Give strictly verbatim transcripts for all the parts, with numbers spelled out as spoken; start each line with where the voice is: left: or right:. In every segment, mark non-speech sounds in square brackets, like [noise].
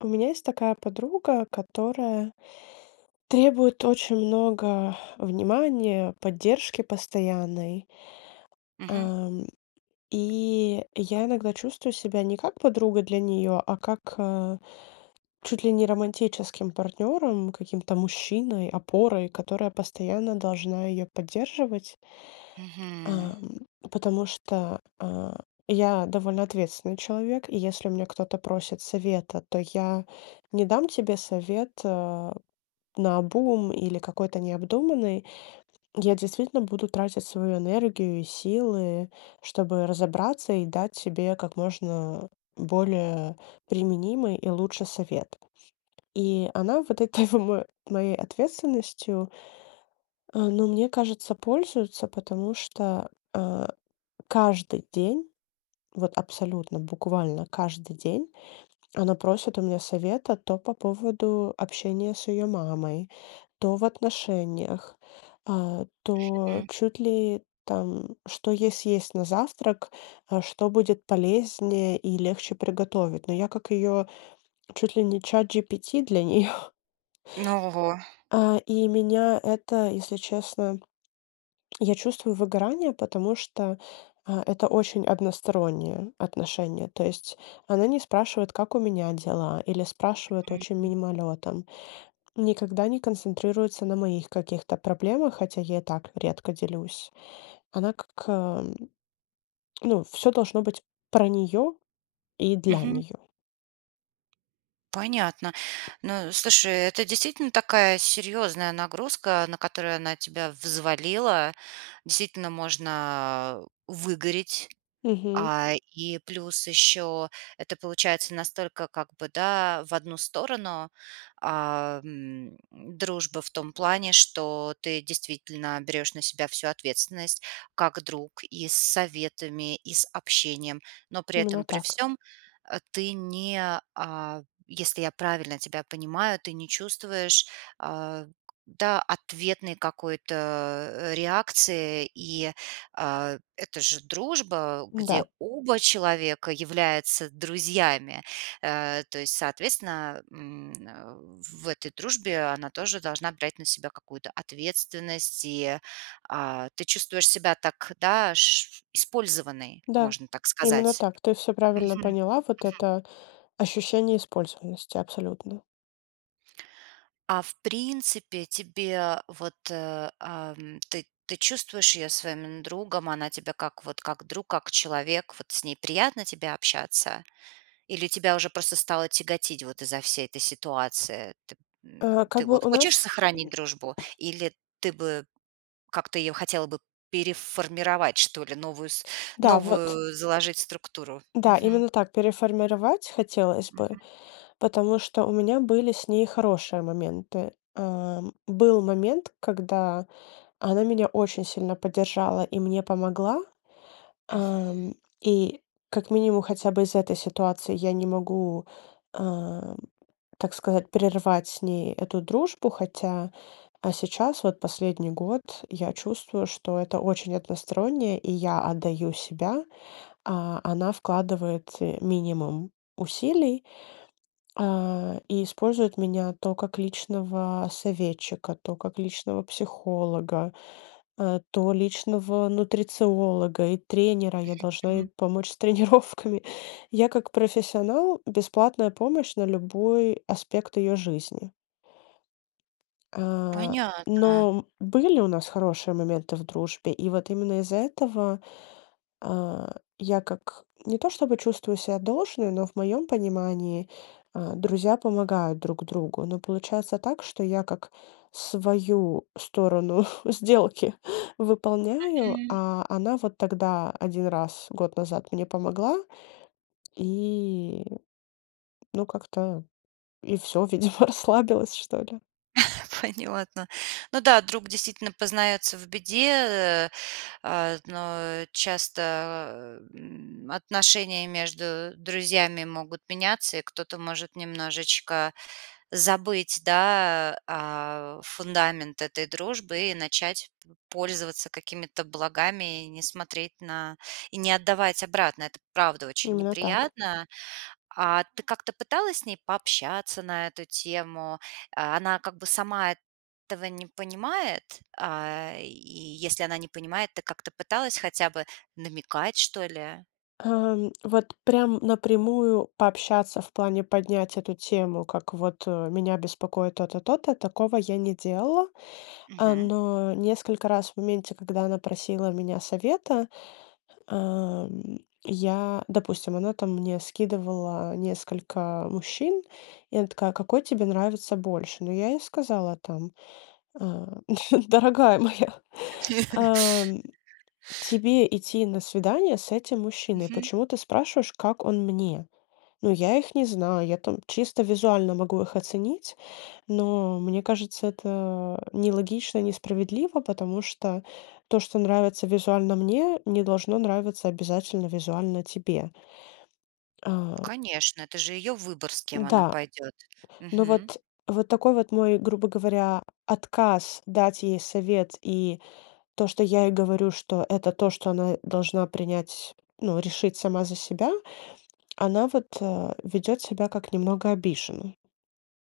left: У меня есть такая подруга, которая требует очень много внимания, поддержки постоянной.
right: Мгм.
left: Ам, и я иногда чувствую себя не как подруга для неё, а как, э, чуть ли не романтическим партнёром, каким-то мужчиной, опорой, которая постоянно должна её поддерживать.
right: Мгм.
left: Ам, потому что, э, я довольно ответственный человек, и если у меня кто-то просит совета, то я не дам тебе совет, э, наобум или какой-то необдуманный. Я действительно буду тратить свою энергию и силы, чтобы разобраться и дать тебе как можно более применимый и лучше совет. И она вот этой в мо моей ответственностью, э, ну, мне кажется, пользуется, потому что, э, каждый день, вот абсолютно буквально каждый день она просит у меня совета, то по поводу общения с её мамой, то в отношениях, а, то
right: Хм.
left: чуть ли там, что ей съесть на завтрак, а что будет полезнее и легче приготовить. Но я как её чуть ли не Чат-GPT для неё.
right: Ну ого.
left: А, и меня это, если честно я чувствую выгорание, потому что, э, это очень одностороннее отношение, то есть она не спрашивает, как у меня дела, или спрашивает очень
right: Мгм.
left: мимолетом. Никогда не концентрируется на моих каких-то проблемах, хотя я и так редко делюсь. Она как, э [tsk] ну, всё должно быть про неё и для
right: Мгм.
left: неё.
right: Понятно. Но, слушай, это действительно такая серьёзная нагрузка, на которую она тебя взвалила. Действительно можно выгореть,
left: Мгм.
right: а, и плюс ещё это получается настолько как бы, да, в одну сторону, а, м, дружба в том плане, что ты действительно берёшь на себя всю ответственность как друг: и с советами, и с общением. Но при
left: Именно
right: этом при
left: так.
right: всём, э, ты не, а- если я правильно тебя понимаю- ты не чувствуешь, а, да, ответной какой-то, э, реакции. И, а, это же дружба, где
left: Да.
right: оба человека являются друзьями. Э, то есть, соответственно, м, в этой дружбе она тоже должна брать на себя какую-то ответственность, и, а Ты чувствуешь себя так, да, аж использованной,
left: Да,
right: можно так
left: именно
right: сказать.
left: так. Ты всё правильно
right: Мгм.
left: поняла, вот
right: Мгм.
left: это ощущение использованности, абсолютно.
right: А в принципе тебе вот, э, ам, ты ты чувствуешь её своим именно другом, она тебя как вот как друг, как человек, вот с ней приятно тебе общаться? Или тебя уже просто стало тяготить вот из-за всей этой ситуации? Т м,
left: Э,
right: ты
left: как бы
right: вот
left: у
right: хочешь
left: нас,
right: сохранить дружбу,
left: м [grunts]
right: или ты бы как-то её хотела бы переформировать, что ли, новую с
left: Да вот
right: новую заложить структуру?
left: Да,
right: Мгм.
left: именно так. Переформировать хотелось бы,
right: Мгм.
left: потому что у меня были с ней хорошие моменты. Э, был момент, когда она меня очень сильно поддержала и мне помогла.
right: Мгм.
left: Ам, и как минимум хотя бы из-за этой ситуации я не могу, а, так сказать, прервать с ней эту дружбу, хотя А сейчас, вот последний год я чувствую, что это очень односторонне, и я отдаю себя. А она вкладывает, э, минимум усилий, а, и использует меня то как личного советчика, то как личного психолога, э, то личного нутрициолога и тренера, я
right: Мгм,
left: должна ей
right: мгм.
left: помочь с тренировками. Я как профессионал, бесплатная помощь на любой аспект её жизни. А,
right: Понятно.
left: но были у нас хорошие моменты в дружбе, и вот именно из-за этого, а, я как не то чтобы чувствую ся должной, но в моём понимании, а, друзья помогают друг другу. Но получается так, что я как свою сторону [chuckles] сделки выполняю,
right: Мгм.
left: а она вот тогда один раз год назад мне помогла- и ну как-то и всё, видимо, расслабилась, что ли.
right: [chuckles] Понятно. Ну да, друг действительно познается в беде, э, а, вот, но часто, эм, отношения между друзьями могут меняться, и кто-то может немножечко забыть, да, а, фундамент этой дружбы и начать п пользоваться какими-то благами, и не смотреть на и не отдавать обратно. Это правда очень
left: Именно так.
right: неприятно. А ты как-то пыталась с ней пообщаться на эту тему? А, она как бы сама эт того не понимает? А, и если она не понимает, ты как-то пыталась хотя бы намекать, что ли?
left: Эм, вот прям напрямую пообщаться, в плане поднять эту тему, как вот, э, меня беспокоит то-то, то-то- такого я не делала. А,
right: Мгм.
left: но несколько раз в моменте, когда она просила у меня совета, эм, я Допустим, она там мне скидывала несколько мужчин, и она такая: "Какой тебе нравится больше?" Ну, я ей сказала там, а: "Дорогая моя, ам,
right: [chuckles]
left: тебе идти на свидание с этим мужчиной,
right: Мгм.
left: почему ты спрашиваешь, как он мне?" Ну, я их не знаю, я там чисто визуально могу их оценить, но мне кажется, это нелогично и несправедливо, потому что то, что нравится визуально мне, не должно нравиться обязательно визуально тебе. А.
right: Конечно, это же её выбор, с кем она
left: Да,
right: пойдет.
left: ну
right: Мгм.
left: вот вот такой вот мой, грубо говоря, отказ дать ей совет и то, что я ей говорю, что это то, что она должна принять ну, решить сама за себя, она вот, а, ведет себя как немного обиженной.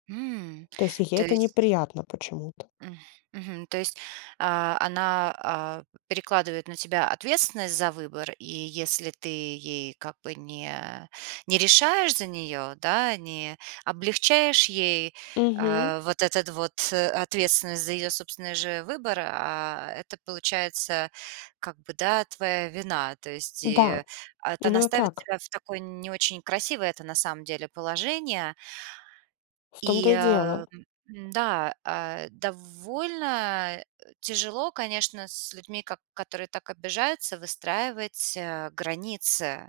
right: М,
left: То есть ей
right: то
left: это
right: есть
left: неприятно почему-то.
right: М. Мгм, то есть, а, она, а, перекладывает на тебя ответственность за выбор, и если ты ей как бы не не решаешь за неё, да, не облегчаешь ей,
left: Мгм.
right: а, вот этот вот ответственность за её собственный же выбор, а, это получается как бы, да, твоя вина. То есть и
left: Да.
right: это она
left: Именно
right: ставит
left: так.
right: тебя в такое не очень красивое-то на самом деле положение.
left: В
right: И,
left: том-то и
right: а,
left: дело.
right: м, м, да, э, довольно, э, тяжело, конечно, с людьми, ко которые так обижаются, выстраивать, э, границы.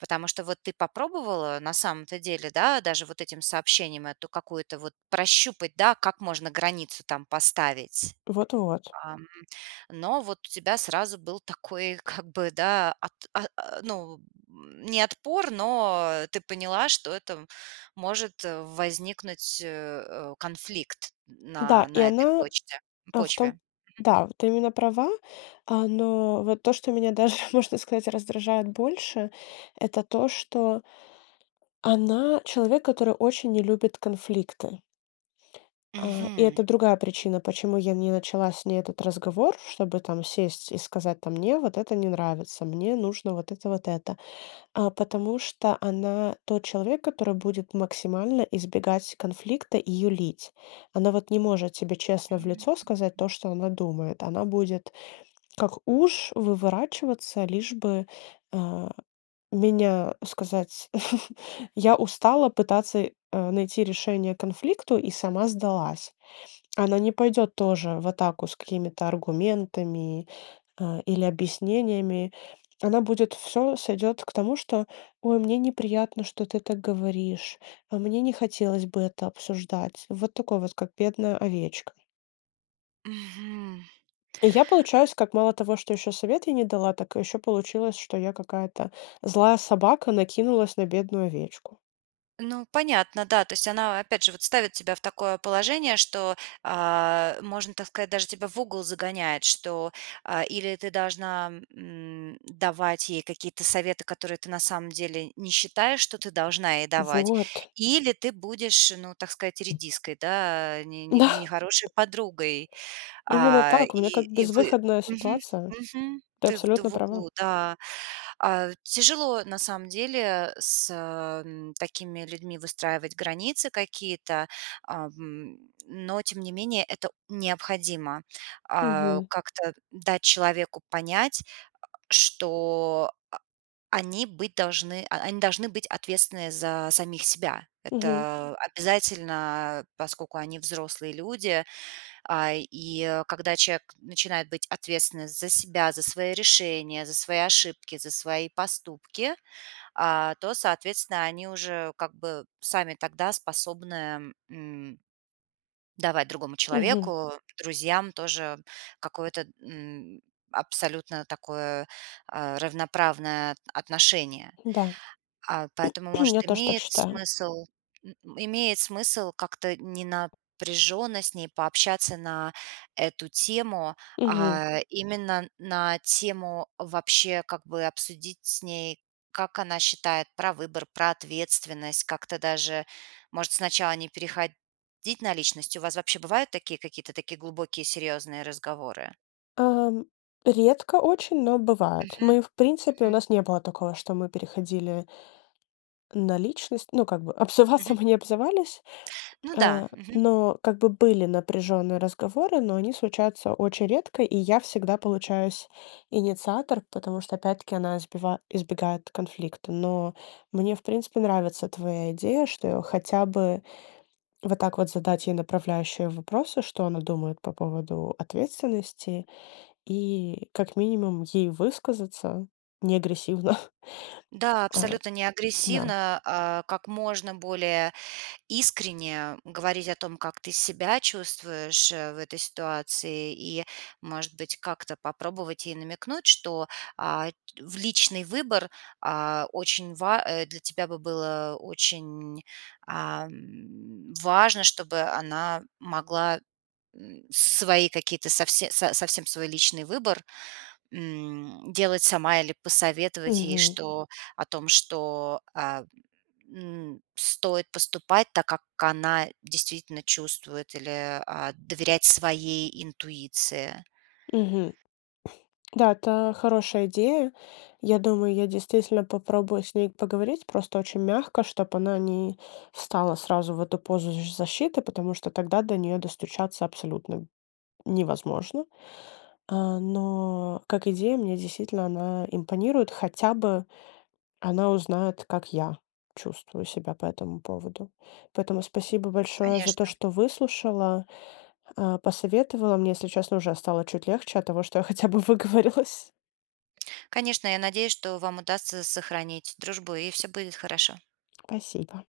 right: Потому что вот ты попробовала на самом-то деле, да, даже вот этим сообщением эту какую-то вот прощупать, да, как можно границу там поставить.
left: Вот-вот.
right: Ам, но вот у тебя сразу был такой как бы да от о ну, не отпор, но ты поняла, что это м может возникнуть, э, э, конфликт
left: Да,
right: на
left: и
right: на этой
left: она
right: почте
left: а в том
right: почве. Мгм.
left: Да, вот ты именно права, а, но вот то, что меня даже, можно сказать, раздражает больше, это то, что она- человек, который очень не любит конфликты. А, и
right: Мгм.
left: это другая причина, почему я не начала с ней этот разговор, чтобы там сесть и сказать там: "Мне вот это не нравится, мне нужно вот это, вот это". А, потому что она тот человек, который будет максимально избегать конфликта и юлить. Она вот не может тебе честно в
right: Мм,
left: лицо сказать
right: мгм.
left: то, что она думает. Она будет как уж выворачиваться, лишь бы, а меня сказать. [chuckles] Я устала пытаться, э, найти решение конфликту и сама сдалась. Она не пойдет тоже в атаку с какими-то аргументами, а, или объяснениями, она будет всё сойдет к тому, что: "Ой, мне неприятно, что ты так говоришь, а мне не хотелось бы это обсуждать". Вот такое вот, как бедная овечка.
right: Мгм.
left: И я получаюсь как мало того, что ещё совет ей не дала, так ещё получилось, что я какая-то злая собака, накинулась на бедную овечку.
right: Ну, понятно, да, то есть она, опять же, вот ставит тебя в такое положение, что, а, можно так сказать, даже тебя в угол загоняет, что, а, или ты должна, м, давать ей какие-то советы, которые ты на самом деле не считаешь, что ты должна ей давать,
left: Вот!
right: или ты будешь, ну, так сказать, редиской да, не не не
left: Да.
right: нехорошей подругой.
left: Именно
right: А,
left: так. У меня
right: и
left: как
right: и вы
left: безвыходная
right: Мгм,
left: ситуация.
right: мгм.
left: Ты
right: Ты в ты
left: абсолютно
right: в
left: права.
right: углу, да. А, тяжело на самом деле с, э, м, такими людьми выстраивать границы какие-то. Ам, но тем не менее это необходимо. А,
left: Мгм.
right: как-то дать человеку понять, [grunts] что, а, они быть должны а, они должны быть ответственные за самих себя.
left: Мгм.
right: Это обязательно, поскольку они взрослые люди. А, и когда человек начинает быть ответственный за себя, за свои решения, за свои ошибки, за свои поступки, а, то соответственно они уже как бы сами тогда способны, м давать другому
left: Мгм.
right: человеку, друзьям тоже какое-то, м, абсолютно такое, а, равноправное т отношение.
left: Да.
right: А, поэтому,
left: [clears throat] Я
right: может,
left: тоже так
right: имеет
left: считаю.
right: смысл м, имеет смысл как-то не напряженно с ней пообщаться на эту тему.
left: Мгм.
right: А именно на тему вообще как бы обсудить с ней, как она считает про выбор, про ответственность, как-то даже, может, сначала не переходить на личность? У вас вообще бывают такие какие-то такие глубокие серьёзные разговоры?
left: Ам, редко очень, но бывает.
right: Мгм.
left: Мы в принципе у
right: Мгм.
left: нас не было такого, что мы переходили на личность. Ну, как бы обзываться
right: Мгм.
left: мы не обзывались.
right: Ну да,
left: А,
right: мгм.
left: но как бы были напряженные разговоры, но они случаются очень редко, и я всегда получаюсь инициатор, потому что, опять-таки, она избива избегает конфликта. Но мне в принципе нравится твоя идея, что я хотя бы вот так вот задать ей направляющие вопросы, что она думает по поводу ответственности, и как минимум ей высказаться не агрессивно. [chuckles]
right: Да,
left: А.
right: абсолютно не
left: Да.
right: агрессивно, а как можно более искренне говорить о том, как ты себя чувствуешь, э, в этой ситуации и, может быть, как-то попробовать ей намекнуть, что, а, в личный выбор, а, очень ва э, для тебя бы было очень, ам, важно, чтобы она могла, м, свои какие-то совсе со совсем свой личный выбор, м, делать сама. Или посоветовать ей,
left: Мгм.
right: что о том, что, а, м, стоит поступать так, как она действительно чувствует, или, а, доверять своей интуиции.
left: Мгм. [blows air] Да, это хорошая идея. Я думаю, я действительно попробую с ней поговорить, просто очень мягко, чтоб она не встала сразу в эту позу з защиты, потому что тогда до неё достучаться абсолютно невозможно. А, но как идея мне действительно она импонирует. Хотя бы она узнает, как я чувствую себя по этому поводу. Поэтому спасибо большое за то,
right: Конечно.
left: что выслушала, а, посоветовала мне, если честно, уже стало чуть легче от того, что я хотя бы выговорилась.
right: Конечно, я надеюсь, что вам удастся с сохранить дружбу и всё будет хорошо.
left: Спасибо.